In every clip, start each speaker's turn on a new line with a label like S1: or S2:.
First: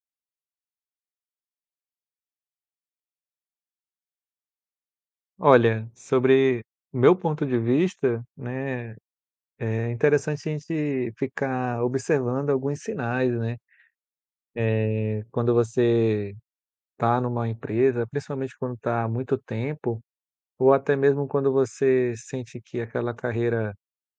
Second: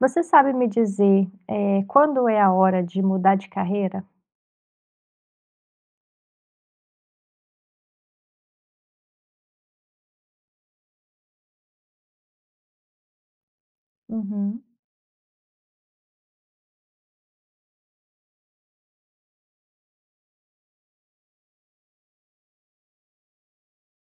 S1: Você sabe me dizer, quando é a hora de mudar de carreira?
S2: Olha, sobre o meu ponto de vista, né, é interessante a gente ficar observando alguns sinais, né?
S1: Uhum.
S2: Quando você está numa empresa, principalmente quando está há muito tempo, ou até mesmo quando você sente que aquela carreira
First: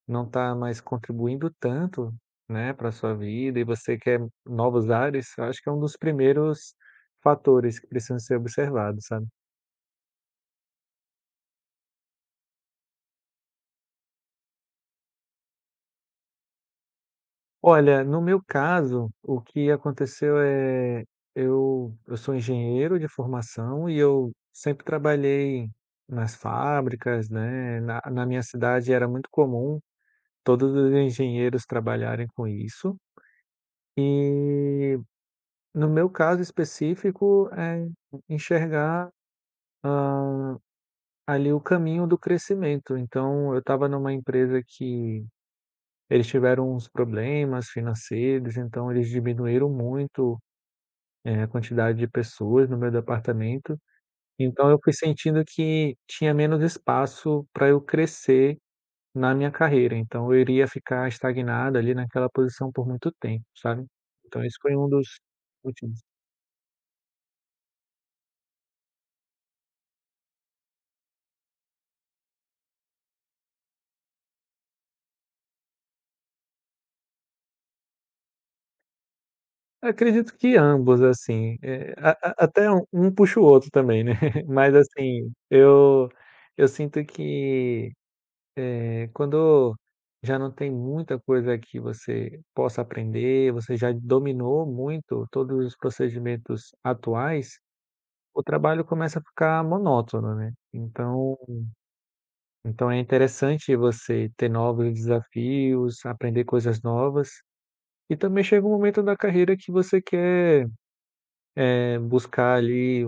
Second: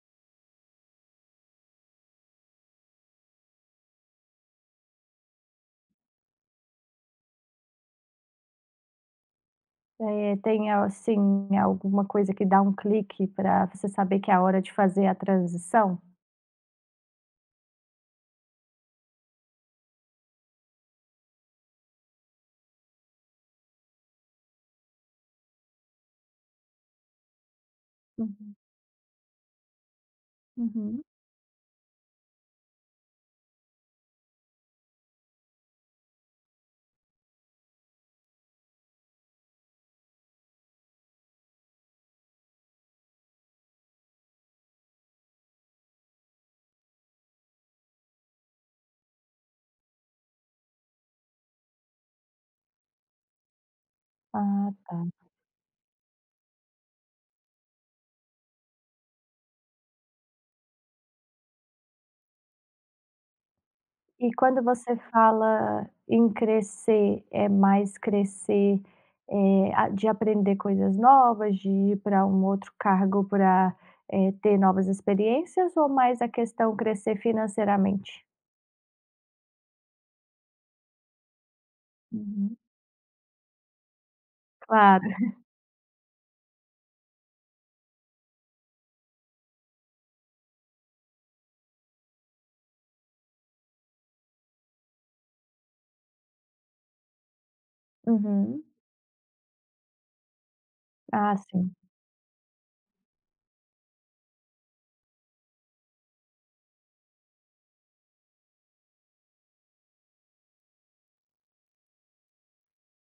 S2: não está mais contribuindo tanto, né, para a sua vida e você quer novos ares, eu acho que é um dos primeiros fatores que precisam ser observados, sabe?
S1: Tem, assim, alguma coisa que dá um clique para você saber que é a hora de fazer a transição?
S2: Olha, no meu caso, o que aconteceu é, eu sou engenheiro de formação e eu sempre trabalhei nas fábricas, né, na minha
S1: Uhum,
S2: cidade era muito comum todos os
S1: uhum.
S2: engenheiros trabalharem com isso, e no meu caso específico, é enxergar, hã, ali o caminho do crescimento. Então eu estava numa empresa que eles tiveram uns problemas financeiros, então eles diminuíram muito a quantidade de pessoas no meu departamento, então
S1: Ah,
S2: eu fui
S1: tá.
S2: sentindo que tinha menos espaço para eu crescer na minha carreira, então eu iria ficar estagnado ali naquela posição por muito tempo, sabe.
S1: E
S2: Então esse
S1: quando
S2: foi um
S1: você
S2: dos
S1: fala
S2: motivos.
S1: em crescer, é mais a de aprender coisas novas, de ir para um outro cargo para ter novas experiências, ou mais a questão crescer financeiramente?
S2: Acredito que ambos, assim, a
S1: Uhum.
S2: até um puxa o outro também, né, mas
S1: Claro.
S2: assim, eu sinto que E quando já não tem muita coisa que você possa aprender, você já dominou muito todos os procedimentos atuais, o
S1: Uhum.
S2: trabalho começa a ficar monótono, né.
S1: Ah,
S2: Então
S1: sim.
S2: então é interessante você ter novos desafios, aprender coisas novas, e também chega um momento da carreira que você quer, buscar ali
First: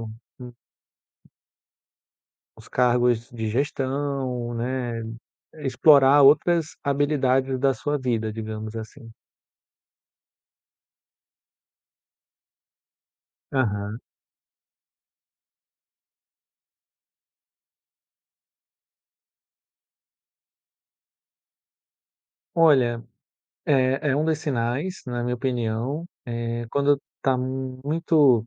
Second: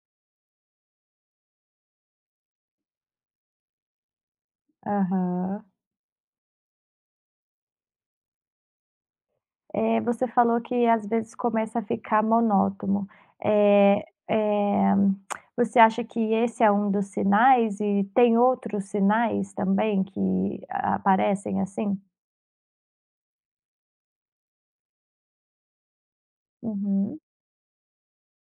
S2: os cargos de gestão, né,
S1: Aham.
S2: explorar outras habilidades da sua vida, digamos assim.
S1: Eh, você falou que às vezes começa a ficar monótono.
S2: Aham.
S1: Eh eh, Você acha que esse é um dos sinais, e tem outros sinais também que a aparecem assim?
S2: Olha, é, é um dos sinais, na minha opinião, quando
S1: Uhum,
S2: está muito,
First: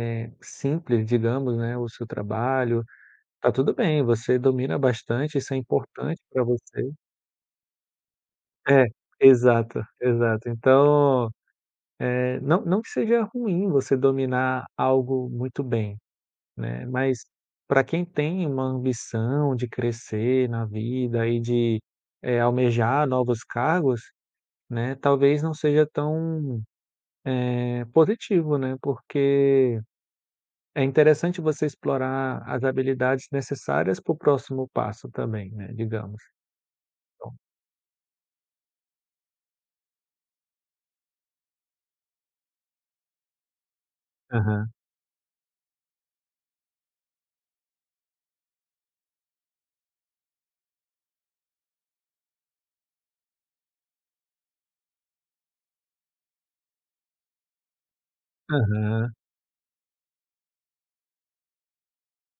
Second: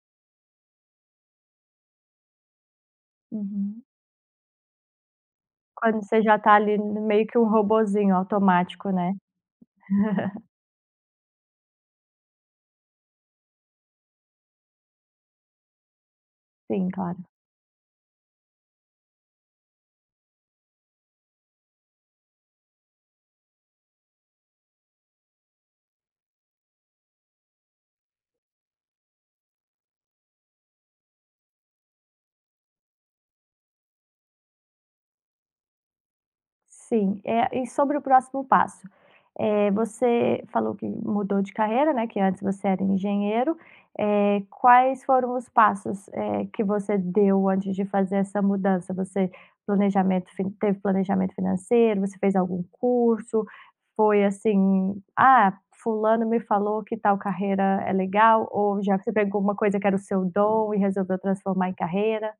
S2: simples, digamos, né, o seu trabalho, tá tudo
S1: uhum.
S2: bem, você domina bastante, isso é
S1: Quando
S2: importante
S1: você já
S2: para
S1: tá ali
S2: você.
S1: meio que um robozinho
S2: É,
S1: automático, né?
S2: exato, exato. Então, não que seja ruim você dominar algo muito bem, né,
S1: Sim, claro.
S2: mas para quem tem uma ambição de crescer na vida e de, almejar novos cargos, né, talvez não seja tão é positivo, né, porque é interessante você explorar as habilidades necessárias para o próximo passo também, né, digamos.
S1: Sim,
S2: Então.
S1: eh, e sobre o próximo passo? Eh, você falou que mudou de carreira, né, que antes você era engenheiro. Eh,
S2: Aham,
S1: quais foram os passos, que você deu antes de fazer essa mudança? Você planejamento fin Teve planejamento financeiro? Você fez algum curso? Foi assim: "Ah, fulano me falou que tal carreira é legal", ou já você
S2: aham.
S1: pegou uma coisa que era o seu dom e resolveu transformar em carreira?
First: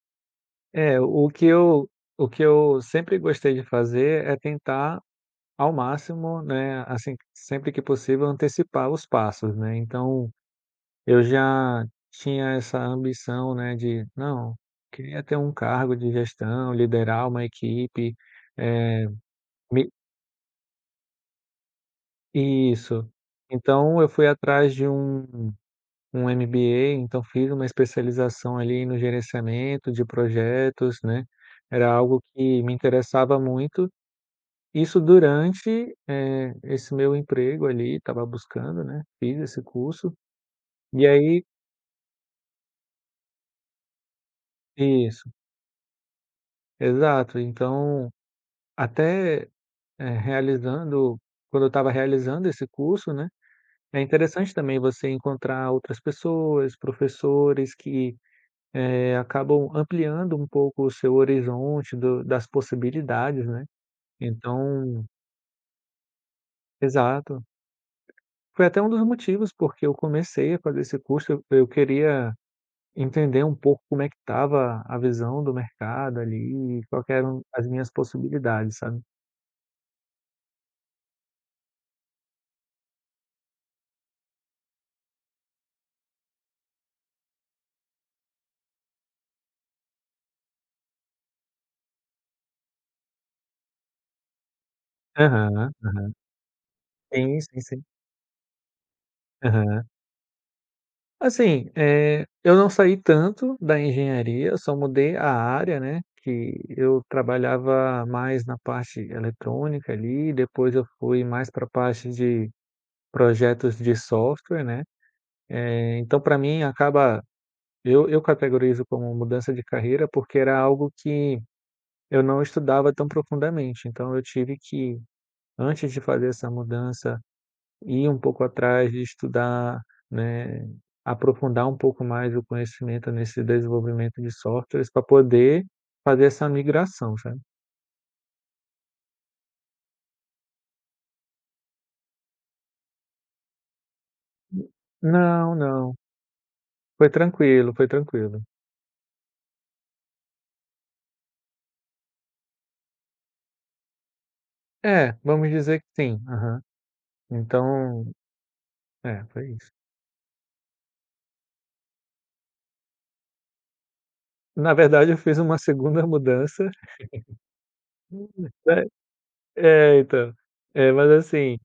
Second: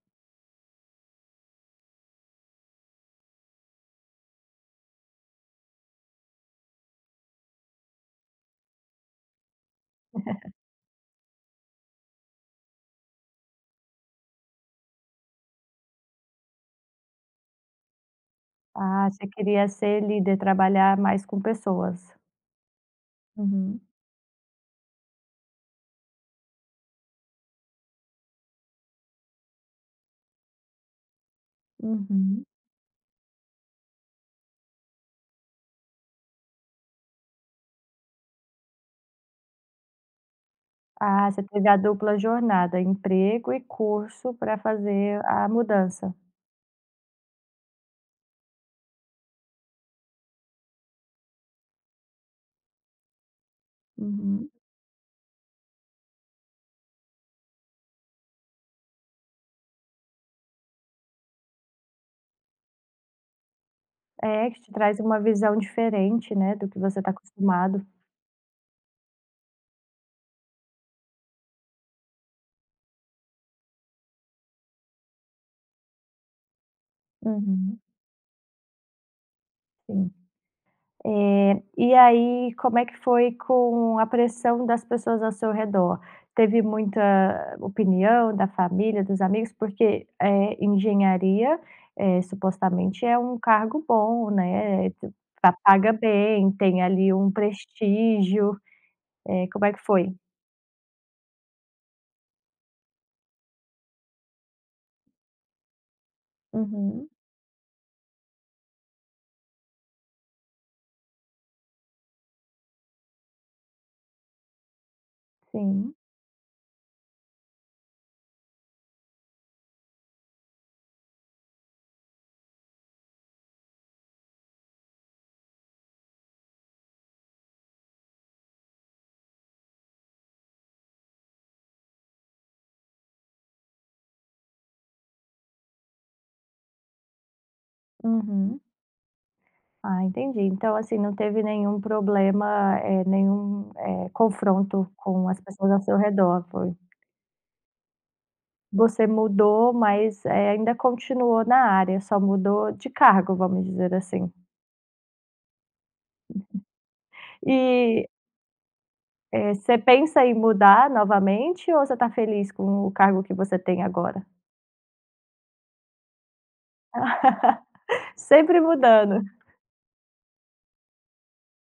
S2: É, o que eu sempre gostei de fazer é tentar ao máximo, né, assim, sempre que possível antecipar os passos, né. Então, eu já tinha essa ambição, né, de: "Não, queria ter um cargo de gestão, liderar uma equipe, eh,
S1: Ah, você queria
S2: me
S1: ser líder, trabalhar mais com pessoas.
S2: Isso."
S1: Uhum,
S2: Então eu fui atrás de um MBA, então fiz uma especialização ali no gerenciamento de projetos, né, era algo
S1: uhum.
S2: que me interessava muito, isso durante, esse meu emprego ali, estava buscando, né, fiz esse curso, e
S1: Ah,
S2: aí
S1: você teve a dupla jornada, emprego e curso para fazer
S2: isso,
S1: a mudança.
S2: exato. Então até, realizando quando eu estava realizando esse curso, né, é
S1: Uhum.
S2: interessante também você encontrar outras pessoas, professores que acabam ampliando um pouco o seu horizonte do das possibilidades, né.
S1: É, que te traz
S2: Então
S1: uma visão diferente, né, do que você está
S2: exato.
S1: acostumado.
S2: Foi até um dos motivos porque eu comecei a fazer esse curso, eu queria entender um pouco como é que estava a visão do mercado ali, quais eram as
S1: Uhum,
S2: minhas possibilidades, sabe.
S1: sim. Eh, e aí, como é que foi com a pressão das pessoas ao seu redor? Teve muita opinião da família, dos amigos? Porque, eh, engenharia, supostamente é um cargo bom, né, Tu- pa
S2: Aham.
S1: paga bem, tem ali um
S2: Sim, sim, sim.
S1: prestígio. Eh, como é que
S2: Aham.
S1: foi?
S2: Assim, eu não saí tanto da engenharia, eu só mudei a área, né, que eu
S1: Uhum,
S2: trabalhava mais na parte eletrônica ali, depois eu fui mais para a parte de projetos de software, né.
S1: sim.
S2: Então para mim acaba eu categorizo como mudança de carreira, porque era algo que eu não estudava tão profundamente, então eu tive que, antes de fazer essa mudança ir um pouco atrás de estudar, né, aprofundar um pouco mais o conhecimento nesse desenvolvimento de softwares para poder fazer essa migração, sabe.
S1: Uhum. Ah, entendi. Então, assim, não teve nenhum problema, nenhum, confronto com as
S2: Não,
S1: pessoas ao
S2: não,
S1: seu redor, foi,
S2: foi tranquilo, foi tranquilo.
S1: você mudou, mas, eh, ainda continuou na área, só mudou de cargo, vamos dizer assim.
S2: É, vamos dizer que sim. Aham.
S1: E,
S2: Então, é, foi isso.
S1: você pensa em mudar novamente, ou você está feliz com o cargo que você tem agora?
S2: Na verdade eu fiz uma segunda mudança,
S1: Sempre
S2: né.
S1: mudando.
S2: É, então. É, mas assim,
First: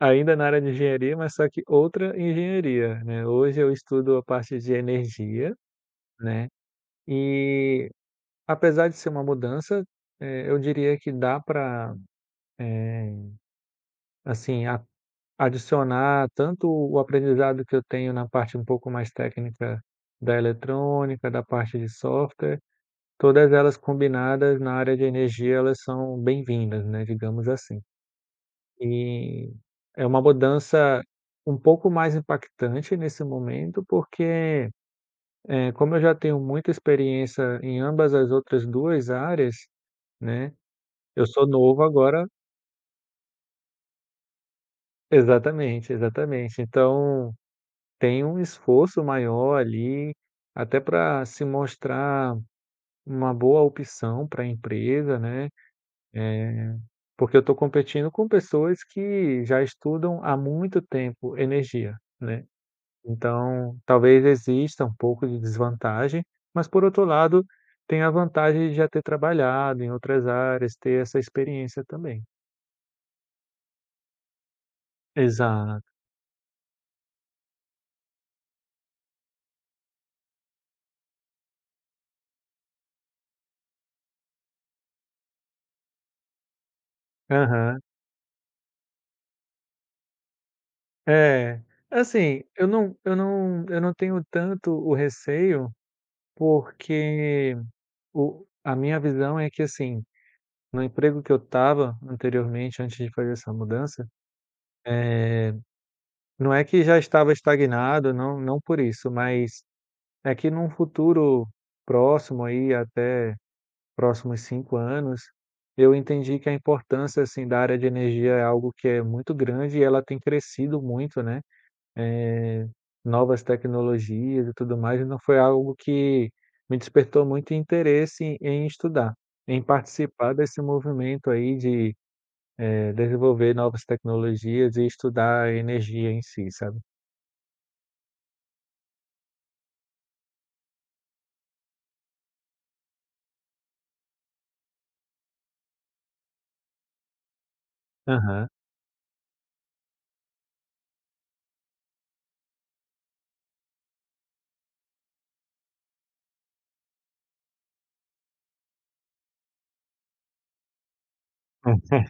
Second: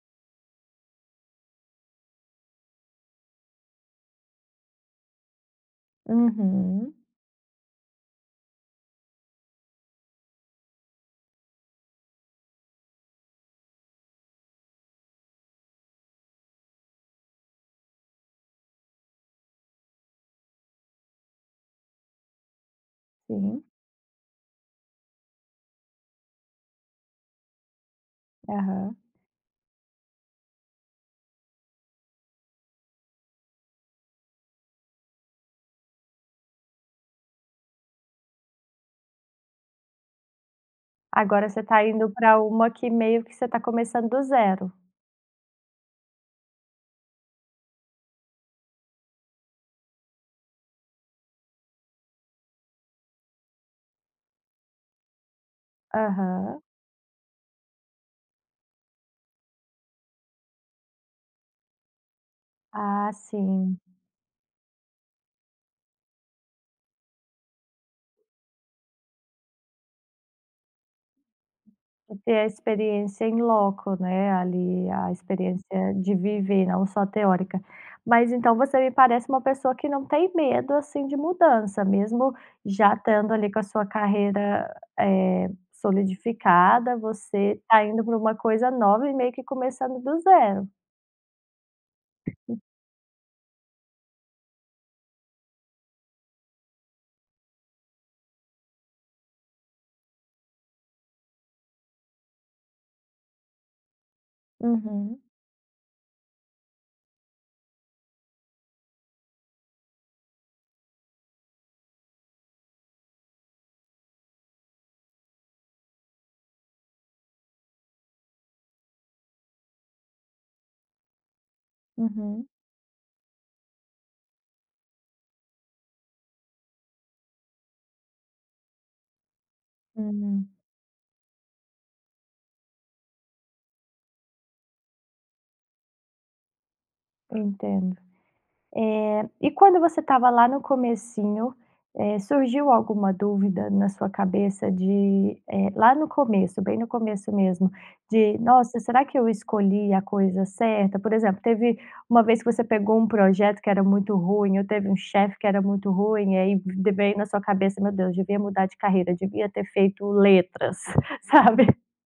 S2: ainda na área de engenharia, mas só que outra engenharia, né. Hoje eu estudo a parte de energia, né,
S1: Uhum,
S2: e apesar de ser uma mudança, eu diria que dá para assim, a adicionar tanto o aprendizado que eu tenho na parte um pouco mais técnica da eletrônica, da parte de software, todas
S1: sim,
S2: elas combinadas na área de energia, elas são bem-vindas, né, digamos assim.
S1: aham.
S2: E é uma mudança um pouco mais impactante nesse momento, porque, como eu já tenho muita experiência em ambas as outras 2 áreas, né. Eu sou
S1: Agora você
S2: novo
S1: está indo
S2: agora,
S1: pra uma que meio que você está começando do zero.
S2: exatamente, exatamente. Então, tem um esforço maior ali, até para se mostrar uma boa opção para a empresa, né, eh,
S1: Aham.
S2: porque eu estou competindo com pessoas que já estudam há muito tempo energia, né.
S1: Ah,
S2: Então,
S1: sim.
S2: talvez exista um pouco de desvantagem, mas por outro lado, tem a vantagem de já ter trabalhado em outras áreas, ter essa experiência
S1: E
S2: também.
S1: ter a experiência em loco, né, ali, a experiência
S2: Exato.
S1: de viver, não só teórica. Mas então você me parece uma pessoa que não tem medo, assim, de mudança, mesmo já estando ali com a sua carreira, solidificada, você
S2: Aham.
S1: está indo para uma coisa nova e meio que começando do zero.
S2: É, assim, eu não tenho tanto o receio, porque o a minha visão é que, assim, no emprego que eu estava anteriormente, antes de fazer essa mudança,
S1: Uhum,
S2: não é que já estava estagnado, não por isso, mas é que num futuro próximo aí, até próximos 5 anos, eu entendi que a importância, assim, da área de energia é algo que é muito grande e ela tem crescido muito, né.
S1: uhum.
S2: Novas tecnologias e tudo mais, e não foi algo que me despertou muito interesse em estudar, em participar
S1: Hum,
S2: desse movimento aí de, desenvolver novas tecnologias e estudar a energia em si, sabe.
S1: entendo. Eh, e quando você estava lá no comecinho, surgiu alguma dúvida na sua cabeça de, lá no começo, bem no começo mesmo, de:
S2: Aham.
S1: "Nossa, será que eu escolhi a coisa certa?" Por exemplo, teve uma vez que você pegou um projeto que era muito ruim, ou teve um chefe que era muito ruim, e aí v veio na sua cabeça: "Meu Deus, devia mudar de carreira, devia ter feito letras", sabe?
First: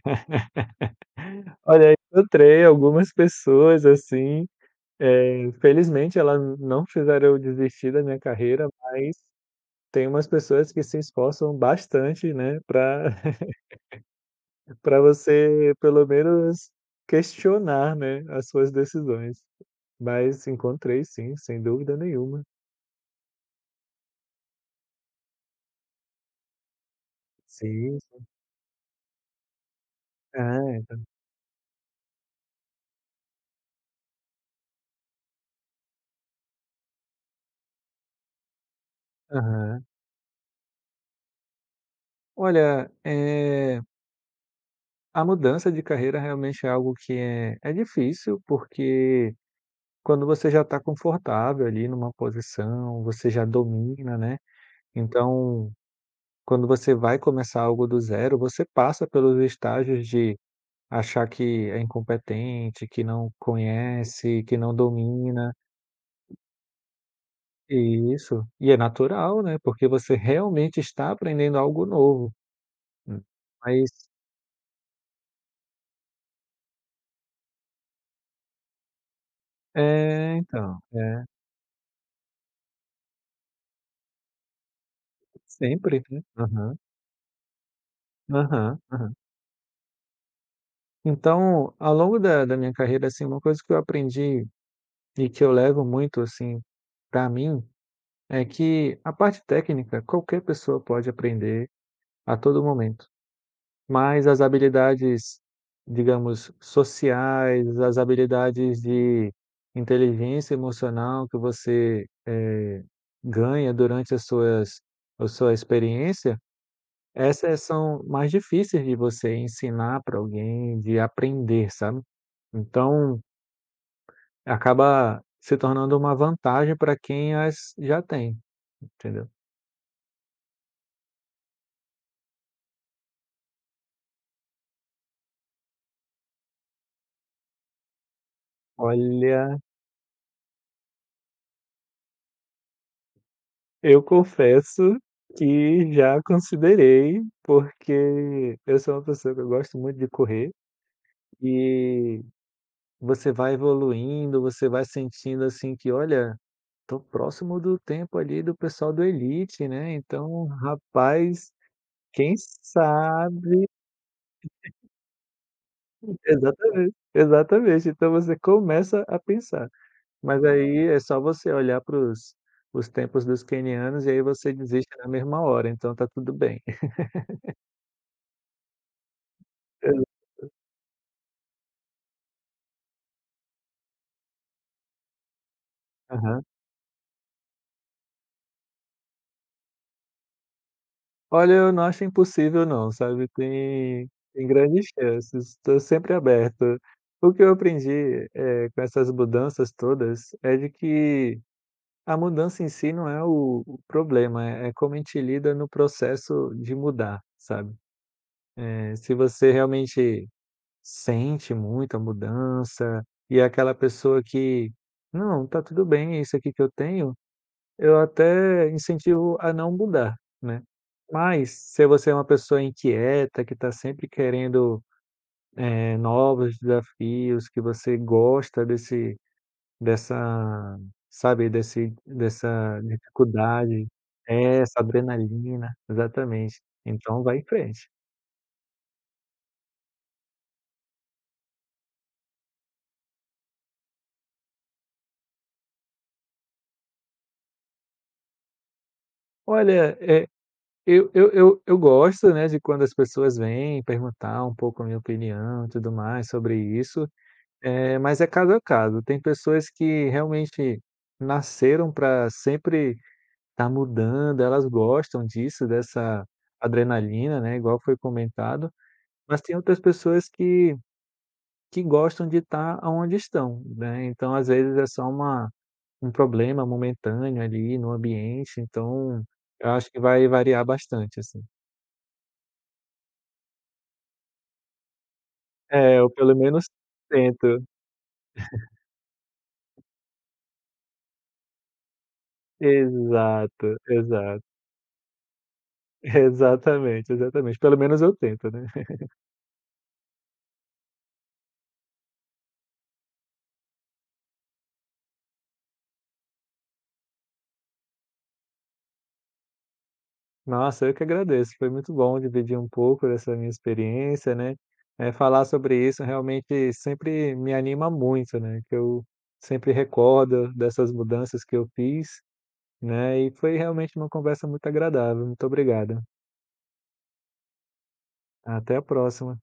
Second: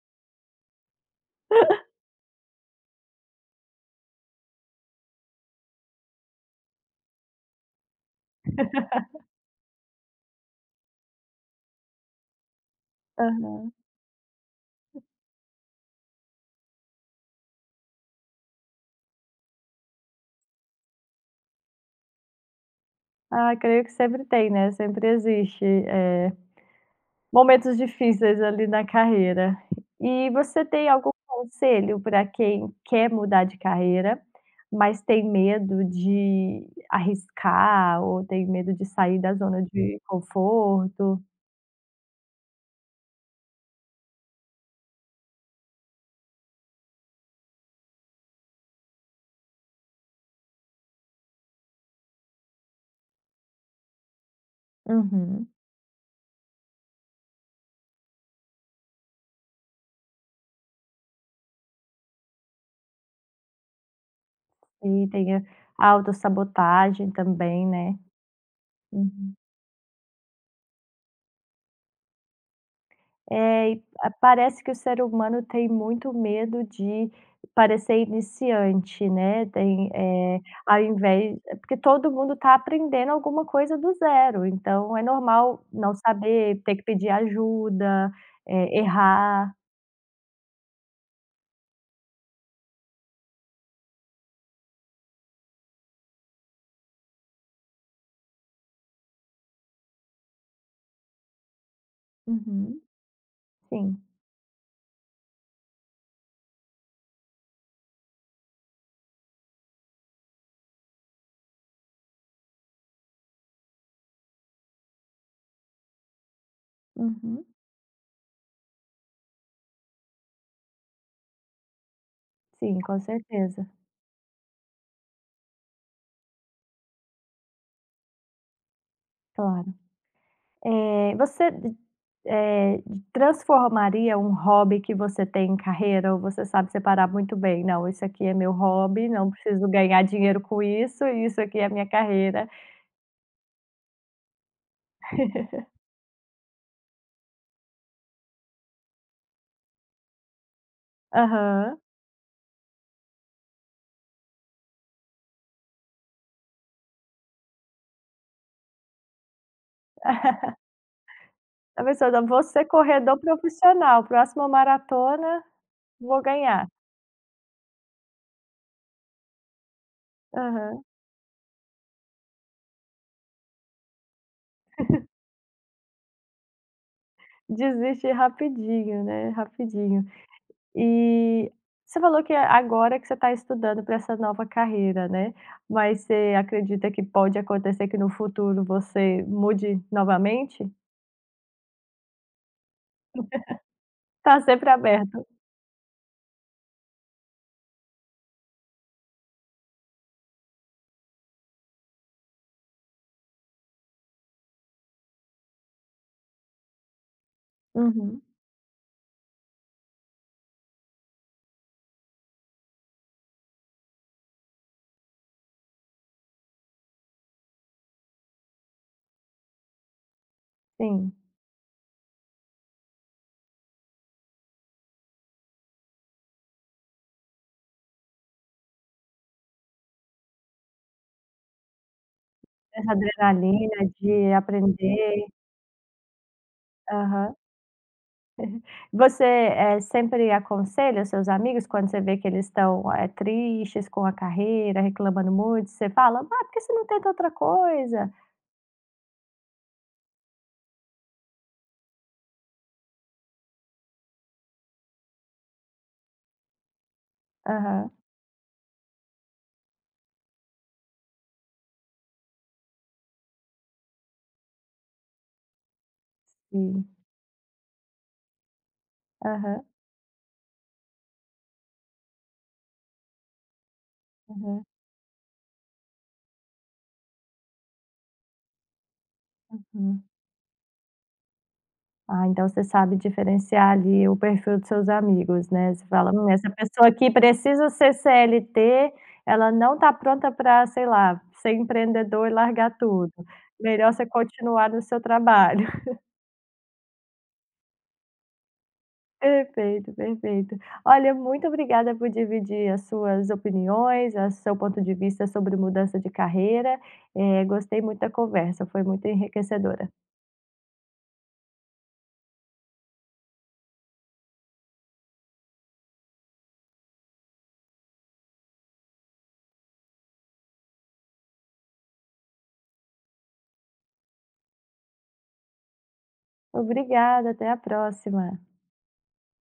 S2: Olha, encontrei algumas pessoas, assim, felizmente elas não fizeram eu desistir da minha carreira, mas tem umas pessoas que se esforçam bastante, né, pra
S1: Aham.
S2: para você pelo menos questionar, né, as suas decisões. Mas encontrei sim, sem dúvida nenhuma.
S1: Ah, creio que sempre tem, né, sempre existe, eh, momentos
S2: Sim,
S1: difíceis ali na carreira. E você tem
S2: é.
S1: algum conselho para quem quer mudar de carreira, mas tem medo de arriscar ou tem medo de sair da zona
S2: Aham.
S1: de conforto?
S2: Olha, a mudança de carreira realmente é algo que é é difícil, porque quando você já está confortável ali numa posição, você já domina, né.
S1: Uhum.
S2: Então, quando você vai começar algo do zero, você passa pelos estágios de achar que é incompetente, que não conhece, que não
S1: E tem a
S2: domina.
S1: autossabotagem também, né.
S2: Isso. E é
S1: Uhum.
S2: natural, né, porque você realmente está aprendendo algo novo. Hum.
S1: É, e
S2: Mas
S1: a parece que o ser humano tem muito medo de parecer iniciante, né, tem,
S2: é, então,
S1: ao
S2: é,
S1: invés, é porque todo mundo está aprendendo alguma coisa do zero, então é normal não
S2: sempre, né.
S1: saber,
S2: Aham,
S1: ter que pedir ajuda,
S2: aham, aham.
S1: errar.
S2: Então, ao longo da minha carreira, assim, uma coisa que eu aprendi e que eu levo muito, assim, para mim, é que a parte técnica qualquer pessoa pode aprender a todo
S1: Uhum.
S2: momento.
S1: Sim.
S2: Mas as habilidades, digamos, sociais, as habilidades de inteligência emocional que você, ganha durante as suas a sua experiência,
S1: Uhum.
S2: essas são mais difíceis de você ensinar para alguém, de aprender, sabe.
S1: Sim, com
S2: Então,
S1: certeza,
S2: acaba se tornando uma vantagem para quem as já tem, entendeu.
S1: claro. Eh, você d eh, Transformaria um hobby que você tem em carreira, ou você sabe separar muito bem: "Não, isso aqui é meu hobby, não
S2: Olha,
S1: preciso ganhar dinheiro com isso, e isso aqui é minha carreira"?
S2: eu confesso que já considerei, porque eu sou uma pessoa que eu gosto muito de correr
S1: Aham.
S2: e você vai evoluindo, você vai sentindo assim que: "Olha, tô próximo do tempo ali do pessoal do elite, né, então, rapaz,
S1: A pessoa pensando:
S2: quem
S1: "Vou ser corredor
S2: sabe."
S1: profissional, próxima maratona, vou ganhar".
S2: Exatamente, exatamente. Então você começa a pensar, mas
S1: Aham.
S2: aí é só você olhar para os tempos dos quenianos e aí você desiste na mesma hora, então tá tudo bem.
S1: Desiste rapidinho, né, rapidinho. E você falou que é agora que você está estudando para essa nova carreira, né, mas você acredita que pode acontecer que no futuro você mude novamente?
S2: Olha, eu não acho impossível não, sabe, tem
S1: Tá
S2: tem
S1: sempre
S2: grandes
S1: aberto.
S2: chances, estou sempre aberto. O que eu aprendi, com essas mudanças todas, é de que a mudança em si não é o problema, é como a gente lida no processo de mudar, sabe.
S1: Uhum,
S2: Se você realmente sente muito a mudança, e é aquela pessoa que: "Não, está tudo bem, é isso aqui que eu tenho", eu até incentivo a não mudar, né.
S1: sim.
S2: Mas, se você é uma pessoa inquieta, que está sempre querendo, novos desafios, que você gosta desse dessa, sabe, desse dessa
S1: Essa adrenalina
S2: dificuldade,
S1: de
S2: é, essa
S1: aprender.
S2: adrenalina, exatamente. Então
S1: Aham.
S2: vai em frente.
S1: Você, sempre aconselha seus amigos quando você vê que eles estão, tristes com a carreira, reclamando muito, você fala: "Ah, por que você não tenta outra coisa?"
S2: Olha, eu gosto, né, de quando as pessoas vêm perguntar um pouco a minha opinião e tudo mais sobre isso.
S1: Aham,
S2: É, mas é caso a caso. Tem pessoas que realmente nasceram para sempre estar mudando, elas gostam disso, dessa
S1: sim.
S2: adrenalina, né, igual foi comentado, mas tem
S1: Aham,
S2: outras pessoas que gostam de estar aonde estão, né, então às
S1: aham,
S2: vezes é só uma um problema momentâneo ali no ambiente, então eu acho que
S1: uhum.
S2: vai variar bastante, assim.
S1: Ah, então você sabe diferenciar ali o perfil dos seus amigos, né. Você
S2: É, eu
S1: fala:
S2: pelo
S1: essa
S2: menos
S1: pessoa aqui
S2: tento.
S1: precisa ser CLT, ela não está pronta para, sei lá, ser empreendedor e largar tudo.
S2: Exato,
S1: Melhor você
S2: exato.
S1: continuar no seu trabalho".
S2: Exatamente, exatamente. Pelo menos eu tento, né.
S1: Perfeito, perfeito. Olha, muito obrigada por dividir as suas opiniões, o seu ponto de vista sobre mudança de carreira. Eh, gostei muito da conversa, foi muito enriquecedora.
S2: Nossa, eu que agradeço. Foi muito bom dividir um pouco dessa minha experiência, né. Falar sobre isso realmente sempre me anima muito, né, que eu sempre recordo dessas mudanças que eu fiz, né, e foi realmente uma conversa muito agradável. Muito obrigado.
S1: Obrigada, até a próxima.
S2: Até a próxima.